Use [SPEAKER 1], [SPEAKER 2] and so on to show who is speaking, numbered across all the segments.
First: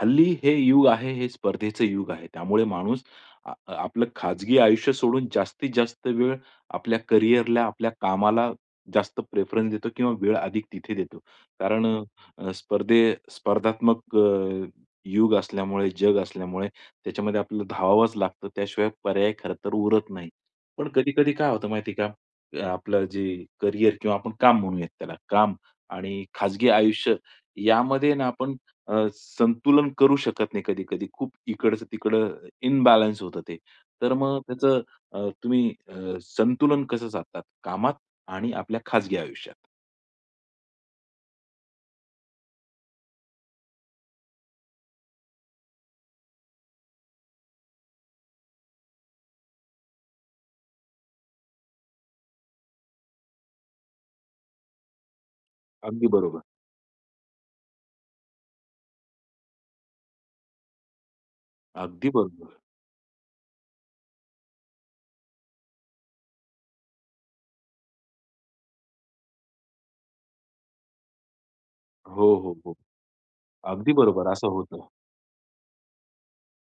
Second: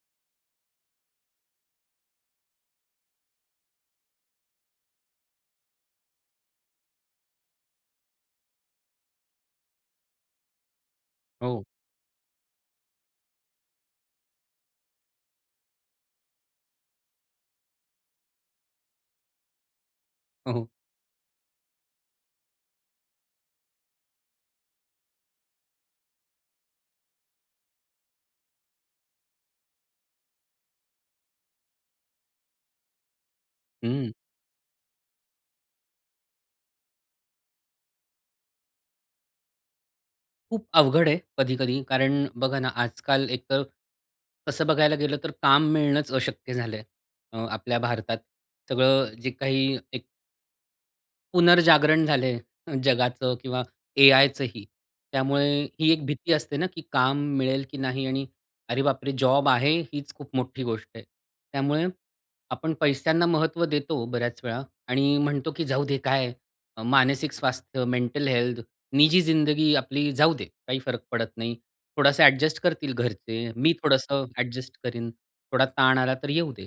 [SPEAKER 1] हल्ली हे युग आहे, हे स्पर्धेचं युग आहे. त्यामुळे माणूस अ, आपलं खाजगी आयुष्य सोडून जास्तीत जास्त वेळ आपल्या कॅरियरला आपल्या कामाला जास्त प्रिफरन्स देतो किंवा वेळ अधिक तिथे देतो.
[SPEAKER 2] हो.
[SPEAKER 1] कारण स्पर्धे स्पर्धात्मक अ, युग असल्यामुळे जग असल्यामुळे त्याच्यामध्ये आपल्याला धावावाच लागतं त्याशिवाय पर्याय खरंतर पुरत नाही.
[SPEAKER 2] हो.
[SPEAKER 1] पण कधी-कधी काय होतं माहिती आहे का आपलं जे कॅरियर किंवा आपण काम म्हणूयात त्याला काम आणि खाजगी आयुष्य यामध्ये ना, आपण अ, संतुलन करू शकत नाही कधी-कधी. खूप इकडचं तिकडं इम्बॅलन्स होतं ते.
[SPEAKER 2] हं.
[SPEAKER 1] तर मग त्याचं तुम्ही संतुलन कसं साधतात, कामात आणि आपल्या खाजगी आयुष्यात?
[SPEAKER 2] खूप अवघड आहे कधी-कधी कारण बघा ना, आजकाल एक तर तसं बघायला गेलं तर काम मिळणच अशक्य झालंय अ, आपल्या भारतात सगळं जे काही एक पुनर्जागरण झालंय, जगाचं किंवा एआयचंही त्यामुळे ही एक
[SPEAKER 1] अगदी
[SPEAKER 2] भीती
[SPEAKER 1] बरोबर.
[SPEAKER 2] असते ना, की काम मिळेल की नाही आणि "अरे बाप रे! जॉब आहे हीच खूप मोठी गोष्ट आहे." त्यामुळे
[SPEAKER 1] अगदी बरोबर.
[SPEAKER 2] आपण पैशांना महत्त्व देतो बऱ्याच वेळा आणि म्हणतो की "जाऊदे, काय मानसिक स्वास्थ्य, मेंटल हेल्थ, निजी जिंदगी आपली जाऊदे, काही फरक पडत नाही. थोडासा
[SPEAKER 1] हो, हो,
[SPEAKER 2] ॲडजस्ट
[SPEAKER 1] हो.
[SPEAKER 2] करतील घरचे, मी
[SPEAKER 1] अगदी
[SPEAKER 2] थोडंसं
[SPEAKER 1] बरोबर. असं
[SPEAKER 2] ॲडजस्ट
[SPEAKER 1] होतं.
[SPEAKER 2] करीन, थोडा ताण आला तर येऊ दे."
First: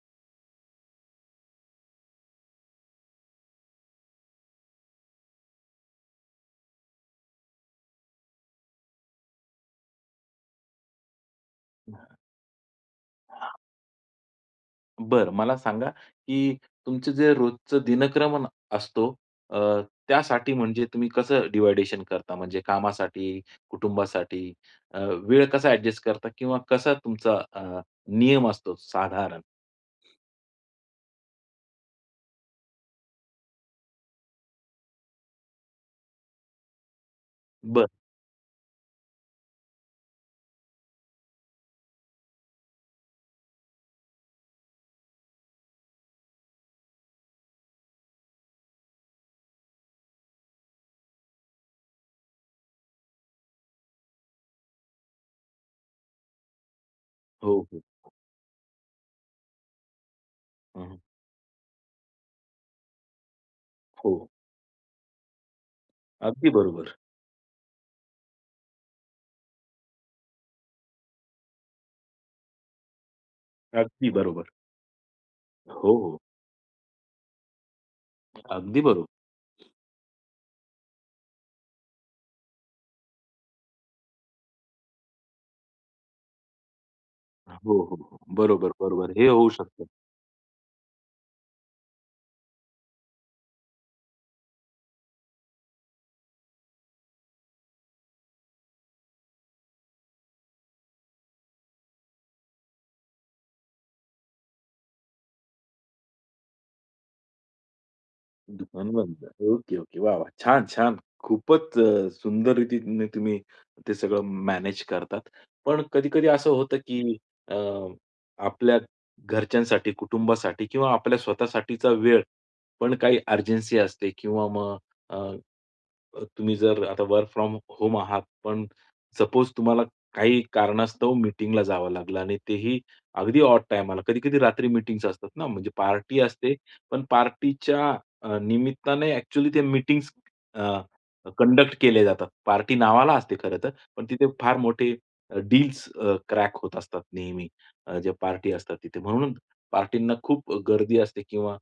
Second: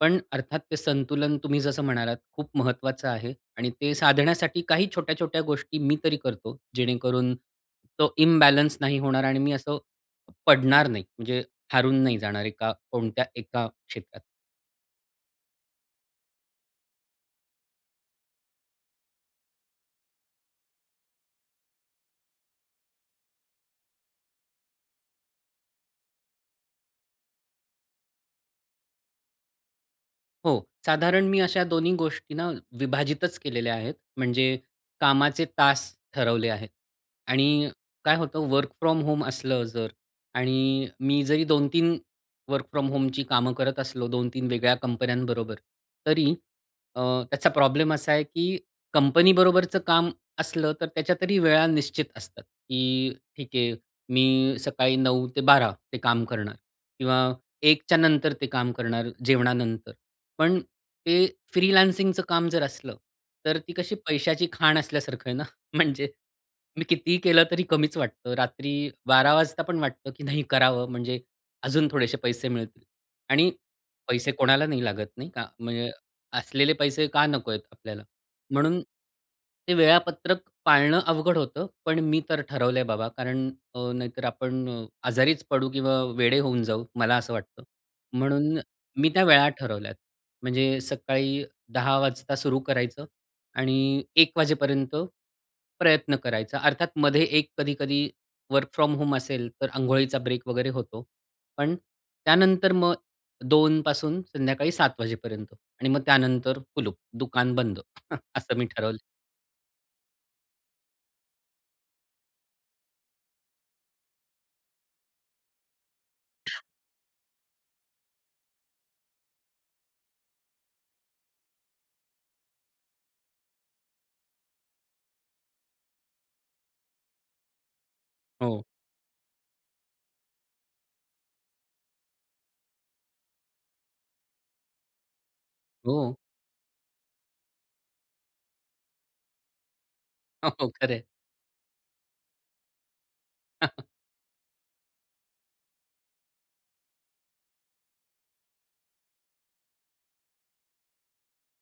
[SPEAKER 2] पण अर्थात ते संतुलन तुम्ही जसं म्हणालात खूप महत्त्वाचं आहे आणि ते साधण्यासाठी काही छोट्या-छोट्या गोष्टी मी तरी करतो जेणेकरून तो इम्बॅलन्स नाही होणार आणि मी असं पडणार नाही. म्हणजे हारून नाही जाणार एका कोणत्या एका क्षेत्रात.
[SPEAKER 1] बरं मला सांगा की तुमचं जे रोजचा दिनक्रमन असतो अ, त्यासाठी म्हणजे तुम्ही कसं डिव्हायडेशन करता म्हणजे कामासाठी कुटुंबासाठी अ, वेळ कसा ॲडजस्ट करता किंवा कसा तुमचा अ, नियम असतो साधारण?
[SPEAKER 2] हो, साधारण मी अशा दोन्ही गोष्टींना विभाजितच केलेल्या आहेत. म्हणजे कामाचे तास ठरवले आहेत आणि
[SPEAKER 1] बरं.
[SPEAKER 2] काय होतं, वर्क फ्रॉम होम असलं जर आणि मी जरी 2-3 वर्क फ्रॉम होमची कामं करत असलो, 2-3 वेगळ्या कंपन्यांबरोबर तरी अ, त्याचा प्रॉब्लेम असा आहे की कंपनी बरोबरचं काम असलं, तर त्याच्यात वेळा निश्चित असतात. की ठीक आहे मी सकाळी 9 ते 12 काम करणार किंवा
[SPEAKER 1] हो, हो,
[SPEAKER 2] 1च्या
[SPEAKER 1] हो.
[SPEAKER 2] नंतर ते काम करणार जेवणानंतर. पण
[SPEAKER 1] हं, हं.
[SPEAKER 2] ते फ्रीलान्सिंगच काम जर असलं, तर ती कशी
[SPEAKER 1] हो.
[SPEAKER 2] पैशाची खाण असल्यासारखं आहे ना, म्हणजे
[SPEAKER 1] अगदी
[SPEAKER 2] मी
[SPEAKER 1] बरोबर.
[SPEAKER 2] कितीही केलं तरी कमीच वाटतं. रात्री 12 वाजता पण वाटतं, की नाही करावं म्हणजे अजून थोडेसे पैसे मिळतील आणि
[SPEAKER 1] अगदी
[SPEAKER 2] पैसे
[SPEAKER 1] बरोबर.
[SPEAKER 2] कोणाला नाही लागत नाही का? म्हणजे
[SPEAKER 1] हो, हो.
[SPEAKER 2] असलेले पैसे का नको आहेत आपल्याला,
[SPEAKER 1] अगदी
[SPEAKER 2] म्हणून
[SPEAKER 1] बरोबर.
[SPEAKER 2] ते वेळापत्रक पाळणं अवघड होतं. पण मी तर ठरवलं आहे बाबा कारण अ, नाहीतर आपण अ, आजारीच पडू किंवा वेडे होऊन जाऊ मला असं वाटतं.
[SPEAKER 1] हो, हो, हो,
[SPEAKER 2] म्हणून
[SPEAKER 1] बरोबर,
[SPEAKER 2] मी
[SPEAKER 1] बरोबर
[SPEAKER 2] त्या
[SPEAKER 1] हे
[SPEAKER 2] वेळा
[SPEAKER 1] होऊ शकतं.
[SPEAKER 2] ठरवल्यात. म्हणजे सकाळी 10 वाजता सुरु करायचं आणि 1 वाजेपर्यंत प्रयत्न करायचा. अर्थात, मध्ये 1 कधी-कधी वर्क फ्रॉम होम असेल तर अंघोळीचा ब्रेक वगैरे होतो. पण त्यानंतर मग 2 पासून संध्याकाळी 7 वाजेपर्यंत आणि मग त्यानंतर कुलूप, दुकान बंद असं मी
[SPEAKER 1] दुकान
[SPEAKER 2] ठरवलं आहे.
[SPEAKER 1] बंद. Okay, okay. वाह, वाह! छान, छान. खूपच अ, सुंदर रीतीने तुम्ही ते सगळं मॅनेज करतात. पण कधी-कधी असं होतं की अ, आपल्या घरच्यांसाठी, कुटुंबासाठी किंवा आपल्या स्वतःसाठीचा वेळ पण काही अर्जन्सी असते किंवा मग अ, अ, तुम्ही जर आता वर्क फ्रॉम होम आहात.
[SPEAKER 2] हो.
[SPEAKER 1] पण सपोज तुम्हाला काही कारणास्तव मीटिंगला जावं लागलं आणि तेही अगदी ऑड टाईमाला, कधी-कधी रात्री मीटिंग्स असतात ना म्हणजे
[SPEAKER 2] हो.
[SPEAKER 1] पार्टी असते. पण पार्टीच्या अ, निमित्ताने ॲक्च्युअली त्या मीटिंग्स
[SPEAKER 2] हो,
[SPEAKER 1] अ,
[SPEAKER 2] हो. खरं आहे.
[SPEAKER 1] कंडक्ट केले जातात. पार्टी नावाला असते खरं तर, पण तिथे फार मोठे डील्स अ, क्रॅक होत असतात, नेहमी ज्या पार्टी असतात तिथे, म्हणून पार्टीना खूप गर्दी असते किंवा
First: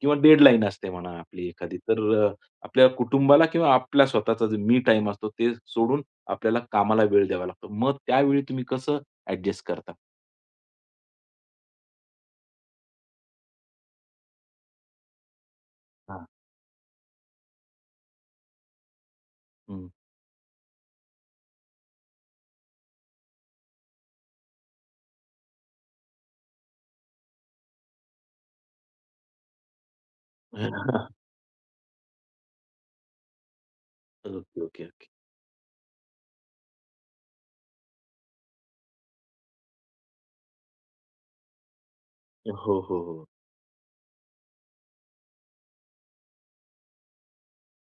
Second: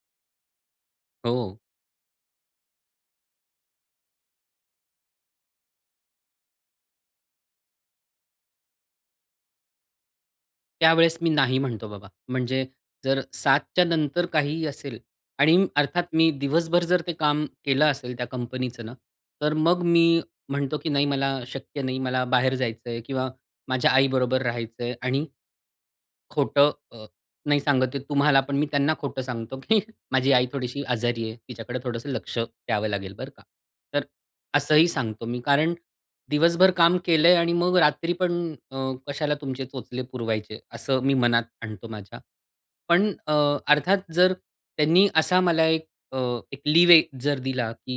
[SPEAKER 1] किंवा डेडलाईन असते म्हणा आपली
[SPEAKER 2] हो.
[SPEAKER 1] एखादी. तर अ, आपल्या कुटुंबाला किंवा आपल्या स्वतःचा मी टाईम असतो ते सोडून, आपल्याला कामाला वेळ द्यावा लागतो. मग त्यावेळी तुम्ही कसं ॲडजस्ट करता?
[SPEAKER 2] त्यावेळेस मी नाही म्हणतो बाबा. म्हणजे जर 7:00च्या नंतर काहीही असेल आणि अर्थात
[SPEAKER 1] हां.
[SPEAKER 2] मी दिवसभर जर ते काम केलं असेल त्या कंपनीचं ना, तर मग
[SPEAKER 1] हं.
[SPEAKER 2] मी म्हणतो की "नाही, मला शक्य नाही, मला बाहेर जायचंय" किंवा माझ्या आई बरोबर राहायचंय आणि खोटं अ, नाही सांगत आहे, तुम्हालापण. मी त्यांना खोटं सांगतो, की माझी आई थोडीशी आजारी आहे. तिच्याकडे थोडंसं लक्ष द्यावं लागेल बरं का. तर
[SPEAKER 1] ओके, ओके,
[SPEAKER 2] असंही
[SPEAKER 1] ओके.
[SPEAKER 2] सांगतो मी. कारण दिवसभर काम केलंय आणि मग रात्री पण अ, कशाला तुमचे चोचले पुरवायचे, असं मी मनात आणतो माझ्या.
[SPEAKER 1] हो, हो,
[SPEAKER 2] पण
[SPEAKER 1] हो.
[SPEAKER 2] अ, अर्थात जर त्यांनी असा मला एक अ, एक लीव्ह जर दिला की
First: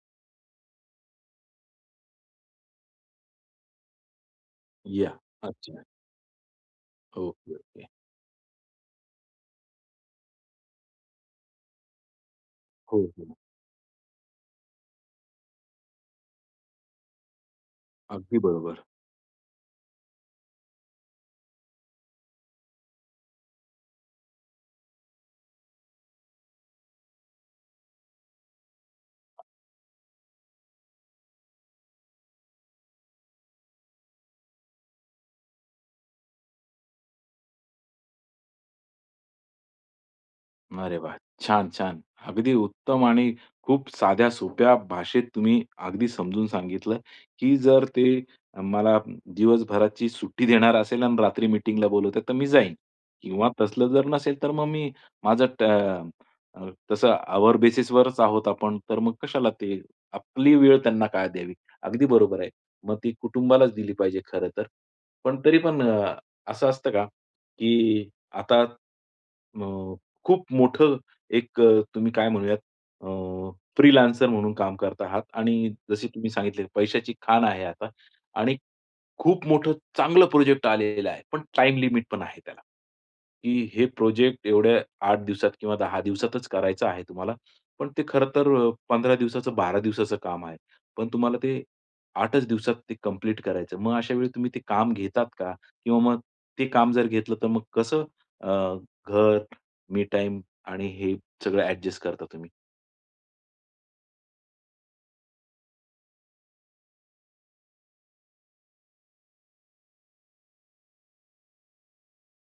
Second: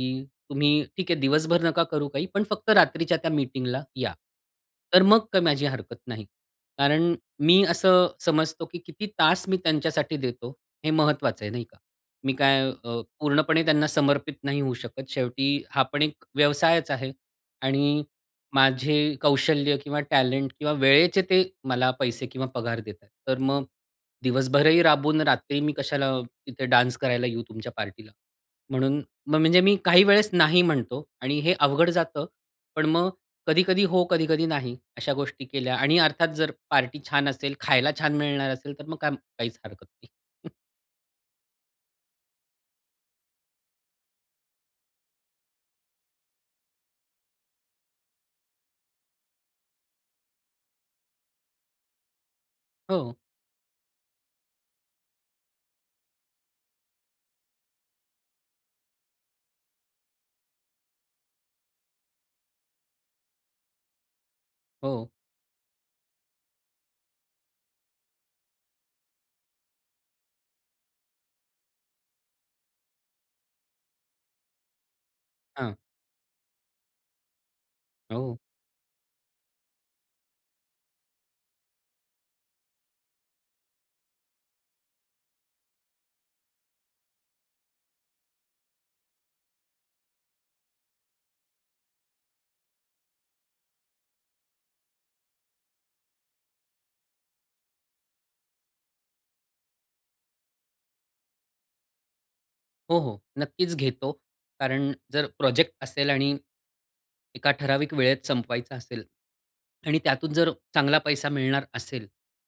[SPEAKER 2] "तुम्ही ठीक आहे, दिवसभर नका करू काही पण फक्त रात्रीच्या त्या मीटिंगला या." तर
[SPEAKER 1] या.
[SPEAKER 2] मग काही माझी
[SPEAKER 1] अच्छा.
[SPEAKER 2] हरकत नाही. कारण
[SPEAKER 1] ओके,
[SPEAKER 2] मी
[SPEAKER 1] ओके.
[SPEAKER 2] असं समजतो, की किती तास मी त्यांच्यासाठी देतो हे महत्वाचं आहे, नाही का? मी काय अ,
[SPEAKER 1] हो, हो.
[SPEAKER 2] पूर्णपणे त्यांना समर्पित नाही होऊ शकत. शेवटी हा पण एक व्यवसायचं आहे आणि
[SPEAKER 1] अगदी बरोबर.
[SPEAKER 2] माझे कौशल्य किंवा टॅलेंट किंवा वेळेचे ते मला पैसे किंवा पगार देत आहेत. तर मग दिवसभरही राबवून रात्री मी कशाला इथे डान्स करायला येऊ तुमच्या पार्टीला. म्हणून मग, म्हणजे मी काही वेळेस नाही म्हणतो आणि हे अवघड जातं. पण मग कधी-कधी हो, कधी-कधी नाही, अशा गोष्टी केल्या आणि अर्थात जर पार्टी छान असेल, खायला छान मिळणार असेल तर मग काय? काहीच हरकत नाही.
[SPEAKER 1] अरे वाह. छान, छान. अगदी उत्तम आणि खूप साध्या, सोप्या भाषेत तुम्ही अगदी समजून सांगितलं, की जर ते अ, मला दिवसभराची सुट्टी देणार असेल आणि रात्री मीटिंगला बोलवतात, तर मी जाईन
[SPEAKER 2] हो.
[SPEAKER 1] किंवा तसलं जर नसेल, तर मग मी माझं त अ, तसं आवर बेसिसवरच आहोत आपण तर मग कशाला ते आपली वेळ त्यांना काय द्यावी. अगदी बरोबर आहे. मग ती कुटुंबालाच दिली पाहिजे खरंतर.
[SPEAKER 2] हो.
[SPEAKER 1] पण तरीपण अ, असं असतं का? की आता अ, खूप मोठं एक अ, तुम्ही काय म्हणूयात अ, फ्रीलान्सर म्हणून काम करत आहात आणि
[SPEAKER 2] हां.
[SPEAKER 1] जसे तुम्ही सांगितले पैशाची खाण आहे आता
[SPEAKER 2] हो.
[SPEAKER 1] आणि खूप मोठं चांगलं प्रोजेक्ट आलेला आहे. पण टाईम लिमिट पण आहे त्याला, की हे प्रोजेक्ट एवढ्या 8 दिवसात किंवा 10 दिवसातचं करायचं आहे तुम्हाला पण ते खरंतर 15 दिवसाचं, 12 दिवसाचं काम आहे. पण तुम्हाला ते 8चं दिवसात ते कंप्लीट करायचं. मग अशा वेळी तुम्ही ते काम घेतात का? किंवा मग ते काम जर घेतलं तर मग कसं अ, घर मी टाईम आणि हे सगळं ॲडजस्ट करता तुम्ही?
[SPEAKER 2] हो, हो, नक्कीच घेतो. कारण जर प्रोजेक्ट असेल आणि एका ठराविक वेळेत संपवायचं असेल आणि त्यातून जर चांगला पैसा मिळणार असेल,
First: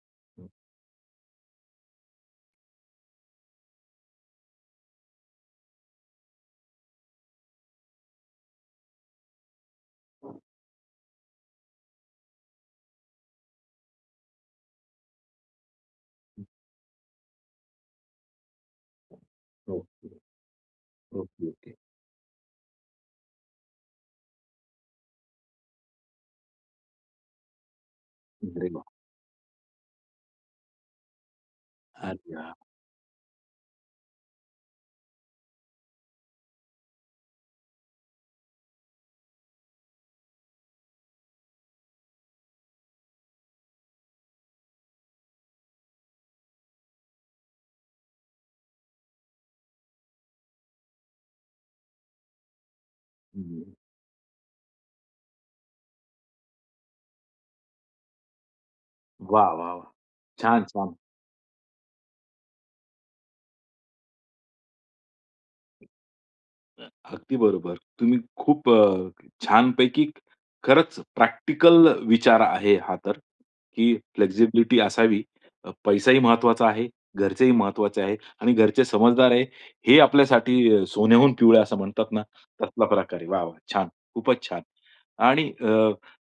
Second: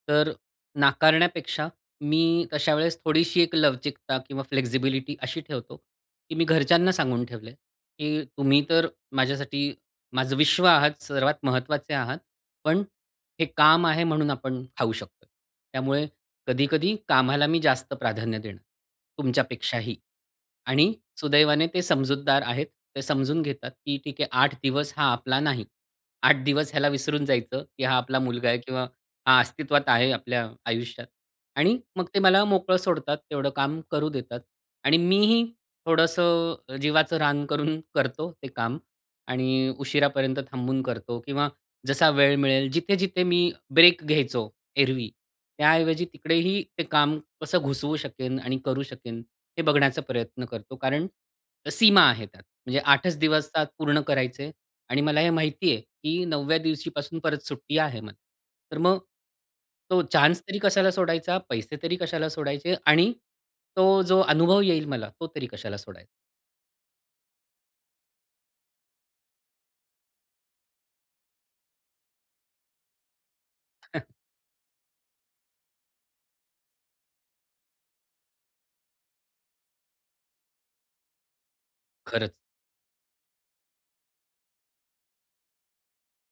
[SPEAKER 2] तर
[SPEAKER 1] हं.
[SPEAKER 2] नाकारण्यापेक्षा मी अशा वेळेस थोडीशी एक लवचिकता किंवा फ्लेक्सिबिलिटी अशी ठेवतो, की मी घरच्यांना सांगून ठेवलंय की तुम्ही तर माझ्यासाठी माझं विश्व आहात सर्वात महत्वाचे आहात, पण हे काम आहे म्हणून आपण खाऊ शकतोय. त्यामुळे
[SPEAKER 1] हं.
[SPEAKER 2] कधी-कधी कामाला मी जास्त प्राधान्य देणं, तुमच्यापेक्षाही.
[SPEAKER 1] ओके.
[SPEAKER 2] आणि
[SPEAKER 1] ओके,
[SPEAKER 2] सुदैवाने
[SPEAKER 1] ओके.
[SPEAKER 2] ते समजूतदार आहेत. ते समजून घेतात की "ठीक आहे, 8 दिवस हा आपला नाही, 8 दिवस ह्याला विसरून जायचं, की हा आपला मुलगा आहे
[SPEAKER 1] अरे
[SPEAKER 2] किंवा
[SPEAKER 1] वाह!
[SPEAKER 2] हा अस्तित्वात आहे आपल्या आयुष्यात" आणि मग ते मला
[SPEAKER 1] अच्छा.
[SPEAKER 2] मोकळं सोडतात, तेवढं काम करू देतात. आणि मीही थोडंसं जीवाचं रान करून करतो ते काम. आणि उशिरापर्यंत थांबून करतो किंवा जसा वेळ मिळेल जिथे-जिथे मी ब्रेक घ्यायचो एरवी, त्याऐवजी तिकडेही ते काम कसं घुसवू शकेन आणि करू शकेन, हे बघण्याचा प्रयत्न करतो, कारण सीमा आहे त्यात, म्हणजे 8
[SPEAKER 1] हं,
[SPEAKER 2] दिवसात
[SPEAKER 1] हं.
[SPEAKER 2] पूर्ण करायचंय आणि मला हे माहिती आहे की 9वव्या दिवशीपासून परत सुट्टी आहे मला. तर मग
[SPEAKER 1] वाह! वाह! वाह!
[SPEAKER 2] तो चान्सतरी
[SPEAKER 1] छान,
[SPEAKER 2] कशाला
[SPEAKER 1] छान.
[SPEAKER 2] सोडायचा, पैसेतरी कशाला सोडायचे आणि तो जो अनुभव येईल मला, तो तरी कशाला सोडायचा.
[SPEAKER 1] हं, अगदी बरोबर. तुम्ही खूप अ, छानपैकी खरंच प्रॅक्टिकल विचार आहे हा तर, की फ्लेक्सिबिलिटी असावी अ, पैसाही महत्वाचा आहे. घरचेही महत्वाचे आहे. आणि घरचे समजदार आहे, हे आपल्यासाठी सोन्याहून पिवळ असं म्हणतात ना,
[SPEAKER 2] खरंच.
[SPEAKER 1] तसला प्रकार आहे. वाह, वाह! छान! खूपच छान! आणि अ,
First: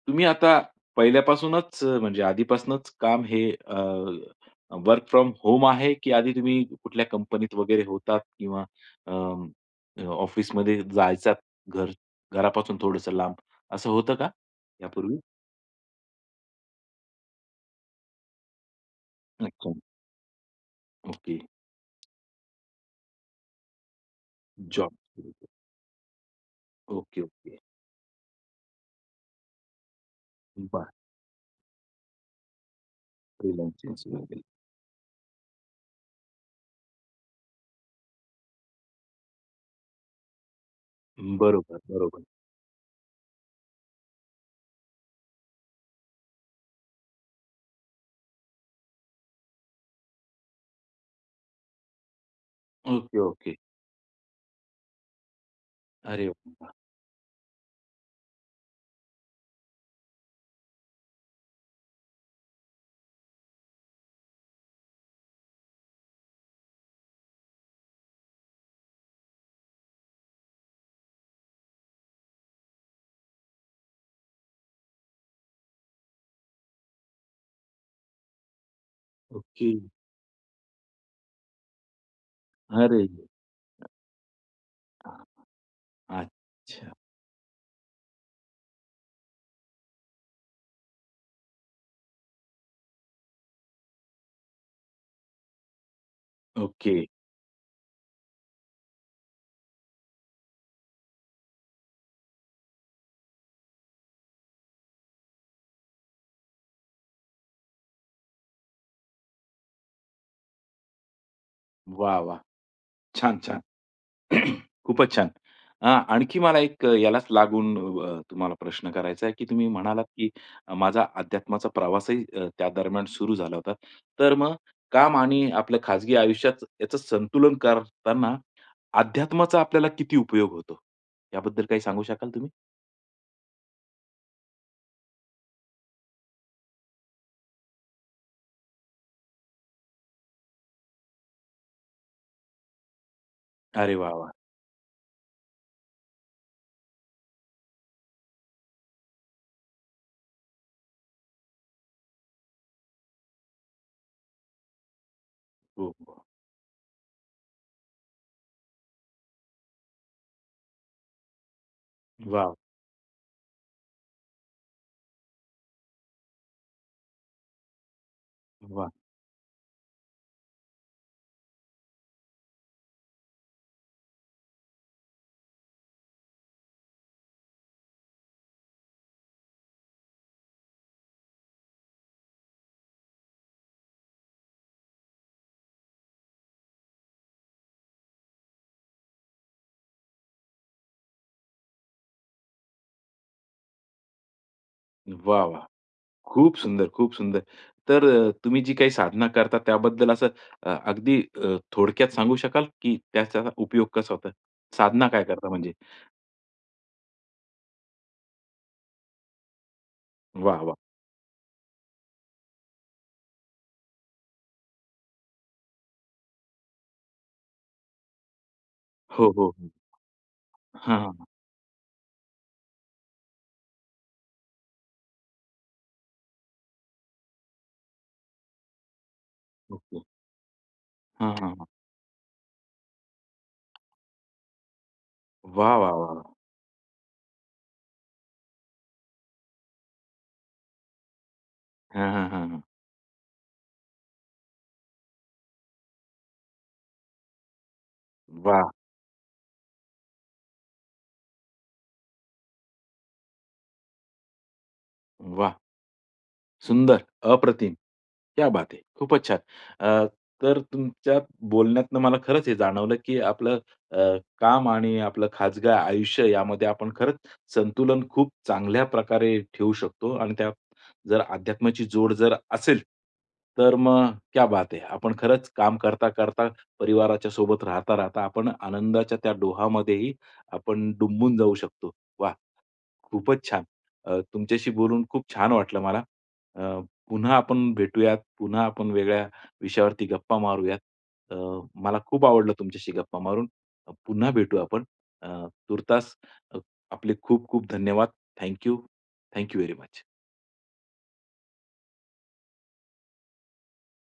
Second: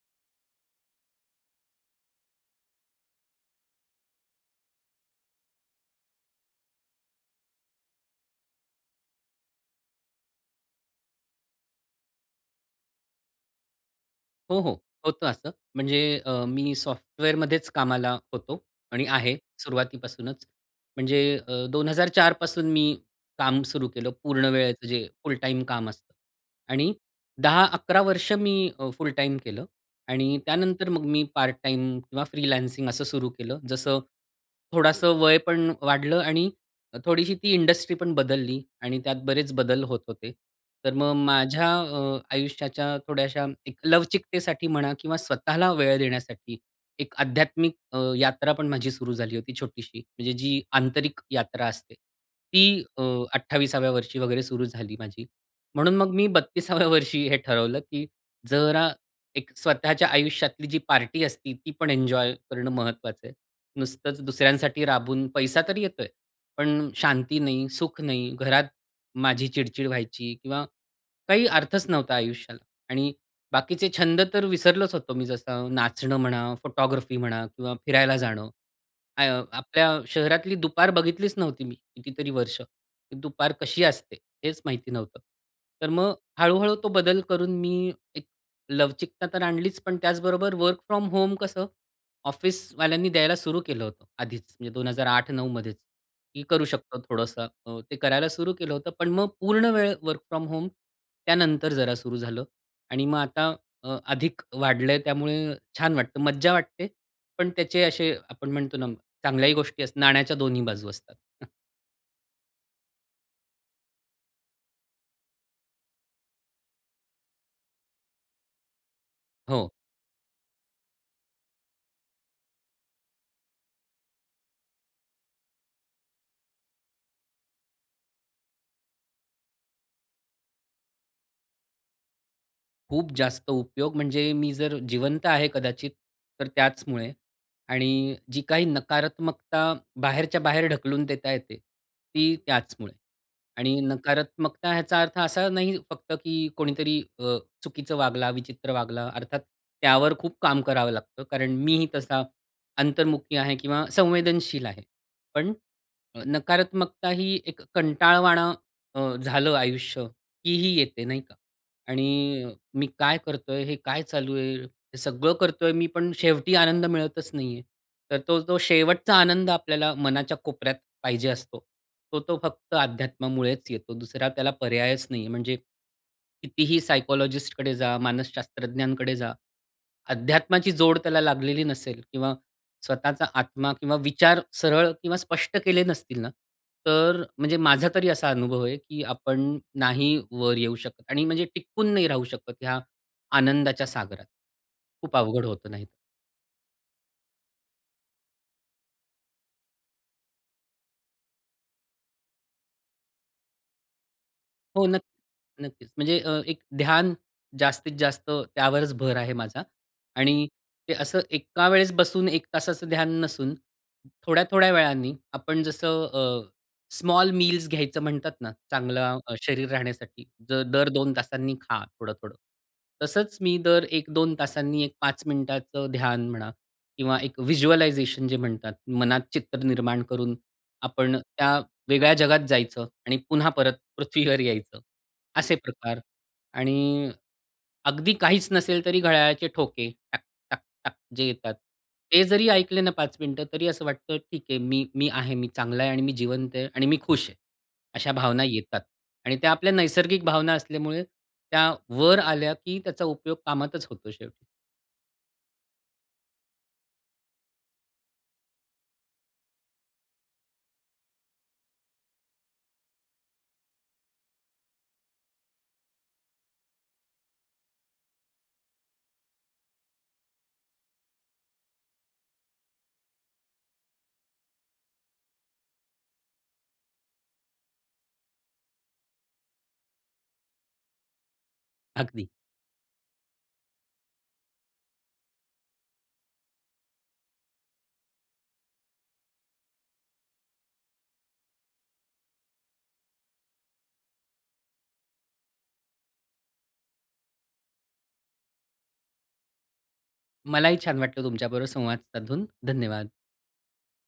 [SPEAKER 1] तुम्ही आता पहिल्यापासूनच म्हणजे आधीपासूनच काम हे अ, वर्क फ्रॉम होम आहे की आधी तुम्ही कुठल्या कंपनीत वगैरे होतात किंवा अं, अ, ऑफिसमध्ये जायचात घर घरापासून थोडंसं लांब, असं होतं का
[SPEAKER 2] हो, हो.
[SPEAKER 1] यापूर्वी?
[SPEAKER 2] होतं असं. म्हणजे अ, मी सॉफ्टवेअरमध्येच कामाला होतो आणि आहे,
[SPEAKER 1] अच्छा.
[SPEAKER 2] सुरुवातीपासूनच. म्हणजे
[SPEAKER 1] ओके.
[SPEAKER 2] अ, 2004 पासून मी काम सुरु केलं, पूर्ण वेळेचं
[SPEAKER 1] जॉब
[SPEAKER 2] जे
[SPEAKER 1] सुरू
[SPEAKER 2] फुल
[SPEAKER 1] केला.
[SPEAKER 2] टाईम काम असतं आणि
[SPEAKER 1] ओके, ओके.
[SPEAKER 2] 10-11 वर्ष मी अ, फुल टाईम केलं आणि त्यानंतर
[SPEAKER 1] बरं.
[SPEAKER 2] मग मी पार्ट टाईम किंवा फ्रीलान्सिंग असं सुरु केलं.
[SPEAKER 1] फ्रीलान्सिंग
[SPEAKER 2] जसं
[SPEAKER 1] सुरू केले.
[SPEAKER 2] थोडंसं वय पण वाढलं आणि थोडीशी ती इंडस्ट्री पण बदलली. आणि त्यात बरेच बदल होत होते. तर मग
[SPEAKER 1] हं,
[SPEAKER 2] माझ्या
[SPEAKER 1] बरोबर,
[SPEAKER 2] अ,
[SPEAKER 1] बरोबर.
[SPEAKER 2] आयुष्याच्या थोड्याश्या एक लवचिकतेसाठी म्हणा किंवा स्वतःला वेळ देण्यासाठी एक आध्यात्मिक अ, यात्रा पण माझी सुरु झाली होती छोटीशी, म्हणजे जी आंतरिक यात्रा असते. ती अ,
[SPEAKER 1] ओके, ओके.
[SPEAKER 2] 28व्या वर्षी वगैरे सुरु झाली माझी. म्हणून मग मी
[SPEAKER 1] अरे व वाह!
[SPEAKER 2] 32व्या वर्षी हे ठरवलं की जरा एक स्वतःच्या आयुष्यातली जी पार्टी असती, ती पण एन्जॉय करणं महत्वाचं आहे. नुसतंच दुसऱ्यांसाठी राबून, पैसा तर येतोय, पण शांती नाही, सुख नाही. घरात माझी चिड-चिड व्हायची किंवा काही अर्थच नव्हता आयुष्याला आणि बाकीचे छंद तर विसरलोच होतो मी, जसं नाचणं म्हणा, फोटोग्राफी म्हणा किंवा फिरायला जाणं. आ अ,
[SPEAKER 1] ओके.
[SPEAKER 2] आपल्या शहरातली दुपार बघितलीच नव्हती मी, कितीतरी वर्ष.
[SPEAKER 1] अरेरे!
[SPEAKER 2] की दुपार कशी असते, हेच माहिती नव्हतं.
[SPEAKER 1] हां.
[SPEAKER 2] तर मग हळू-हळू तो
[SPEAKER 1] अच्छा.
[SPEAKER 2] बदल करून मी एक लवचिकता तर आणलीच, पण त्याचबरोबर वर्क फ्रॉम होम कसं ऑफिसवाल्यांनी द्यायला सुरू केलं होतं, आधीच, म्हणजे 2008-9 मध्येच मी करू शकतो
[SPEAKER 1] ओके.
[SPEAKER 2] थोडंसं. अ, ते करायला सुरू केलं होतं. पण मग पूर्ण वेळ वर्क फ्रॉम होम त्यानंतर जरा सुरू झालं आणि मग आता अ, अधिक वाढलंय त्यामुळे छान वाटतं, मज्जा वाटते, पण त्याचे असे आपण म्हणतो ना, चांगल्याही गोष्टी असतात, नाण्याच्या दोन्ही बाजू असतात.
[SPEAKER 1] वाह! वाह! छान, छान. खूपच छान, आ आणखी मला एक यालाच लागून अ, तुम्हाला प्रश्न करायचा आहे, की तुम्ही
[SPEAKER 2] हो.
[SPEAKER 1] म्हणालात की माझा अध्यात्माचा प्रवासही अ, त्या दरम्यान सुरू झाला होता. तर मग काम आणि आपल्या खाजगी आयुष्यात याच संतुलन करतांना, अध्यात्माचा आपल्याला किती उपयोग होतो, याबद्दल काही सांगू शकाल तुम्ही?
[SPEAKER 2] खूप जास्त उपयोग, म्हणजे मी जर जिवंत आहे कदाचित तर त्याचमुळे. आणि जी काही नकारात्मकता बाहेरच्या, बाहेर ढकलून देता येते, ती त्याचमुळे आणि
[SPEAKER 1] अरे वाह! वाह!
[SPEAKER 2] नकारात्मकता ह्याचा अर्थ असा नाही फक्त की कोणीतरी अ, चुकीचं वागला, विचित्र वागला अर्थात त्यावर खूप काम करावं लागतं. कारण मीही तसा अंतर्मुखी आहे किंवा संवेदनशील आहे. पण
[SPEAKER 1] हो, हो.
[SPEAKER 2] नकारात्मकता ही एक कंटाळवाण अ, झालं आयुष्य की ही येते नाही का? आणि
[SPEAKER 1] वाव!
[SPEAKER 2] मी काय करतोय, हे काय चालू आहे? हे सगळं करतोय मी, पण शेवटी आनंद मिळतच नाहीये. तर तो जो
[SPEAKER 1] वाह!
[SPEAKER 2] शेवटचा आनंद आपल्याला मनाच्या कोपऱ्यात पाहिजे असतो. तो तो फक्त अध्यात्मामुळेच येतो. दुसरा त्याला पर्यायच नाहीये. म्हणजे कितीही सायकॉलॉजिस्टकडे जा, मानसशास्त्रज्ञांकडे जा. अध्यात्माची जोड त्याला लागलेली नसेल किंवा स्वतःचा आत्मा किंवा विचार सरळ किंवा स्पष्ट केले नसतील ना, तर म्हणजे माझा तरी असा अनुभव आहे की आपण नाही वर येऊ शकत. आणि म्हणजे टिकून नाही राहू शकत, ह्या आनंदाच्या सागरात. खूप
[SPEAKER 1] वाह!
[SPEAKER 2] अवघड
[SPEAKER 1] वाह!
[SPEAKER 2] होतं नाही
[SPEAKER 1] खूप सुंदर, खूप सुंदर. तर अ, तुम्ही जी काही साधना करता त्याबद्दल असं अ, अगदी अ, थोडक्यात सांगू शकाल, की त्याचा उपयोग कसा होतो.
[SPEAKER 2] हो, नक्क
[SPEAKER 1] साधना काय करता म्हणजे?
[SPEAKER 2] नक्कीच. म्हणजे अ, एक ध्यान जास्तीत जास्त त्यावरच भर आहे माझा. आणि
[SPEAKER 1] वाह! वाह!
[SPEAKER 2] ते असं एका वेळेस बसून 1 तासाचं ध्यान नसून थोड्या-थोड्या वेळानी आपण जसं अ, स्मॉल मील्स घ्यायचं म्हणतात ना, चांगलं
[SPEAKER 1] हो, हो, हं.
[SPEAKER 2] शरीर राहण्यासाठी दर
[SPEAKER 1] हां,
[SPEAKER 2] 2
[SPEAKER 1] हां.
[SPEAKER 2] तासांनी खा थोडं-थोडं. तसंच मी दर 1-2 तासांनी एक 5 मिनिटाचं ध्यान म्हणा किंवा एक व्हिज्युअलायझेशन जे म्हणतात. मनात चित्र
[SPEAKER 1] ओके.
[SPEAKER 2] निर्माण करून आपण
[SPEAKER 1] हां, हां,
[SPEAKER 2] त्या
[SPEAKER 1] हां.
[SPEAKER 2] वेगळ्या जगात जायचं आणि पुन्हा परत पृथ्वीवर यायचं. असे
[SPEAKER 1] वाह! वाह!
[SPEAKER 2] प्रकार
[SPEAKER 1] वाह! वाह!
[SPEAKER 2] आणि अगदी काहीच नसेल तरी घड्याळाचे ठोके टक-टक-टक जे येतात.
[SPEAKER 1] हां,
[SPEAKER 2] ते
[SPEAKER 1] हां,
[SPEAKER 2] जरी
[SPEAKER 1] हां, हां.
[SPEAKER 2] ऐकले ना, 5 मिनिटं तरी असं वाटतं, "ठीक आहे मी, मी आहे मी चांगला आहे आणि मी जिवंत आहे आणि मी खुश आहे." अशा भावना
[SPEAKER 1] वाह!
[SPEAKER 2] येतात. आणि त्या आपल्या नैसर्गिक भावना असल्यामुळे त्या वर आल्या की त्याचा उपयोग कामातच होतो शेवटी.
[SPEAKER 1] वाह! सुंदर. अप्रतिम, क्या बात है! खूपचं छान. अ, तर तुमच्या बोलण्यातून मला खरंच हे जाणवलं की आपलं अ, काम आणि आपलं खाजगी आयुष्यामध्ये आपण खरंच संतुलन खूप चांगल्या प्रकारे ठेवू शकतो. आणि त्यात जर अध्यात्माची जोड जर असेल, तर मग क्या बात है! आपण खरंचं काम करता-करता परिवाराच्या सोबत राहता-राहता, आपण आनंदाच्या त्या डोहामध्येही आपण डुंबून जाऊ शकतो.
[SPEAKER 2] अगदी.
[SPEAKER 1] वाह! खूपचं छान. अ, तुमच्याशी बोलून खूप छान वाटलं मला. अ, पुन्हा आपण भेटूयात, पुन्हा आपण वेगळ्या विषयावरती गप्पा मारूयात. अ, मला खूप आवडलं तुमच्याशी गप्पा मारून. पुन्हा भेटूया आपण अ, तूर्तास आपले खूप, खूप धन्यवाद. Thank you, thank you very much.
[SPEAKER 2] मलाही छान वाटलं, तुमच्याबरोबर संवाद साधून. धन्यवाद.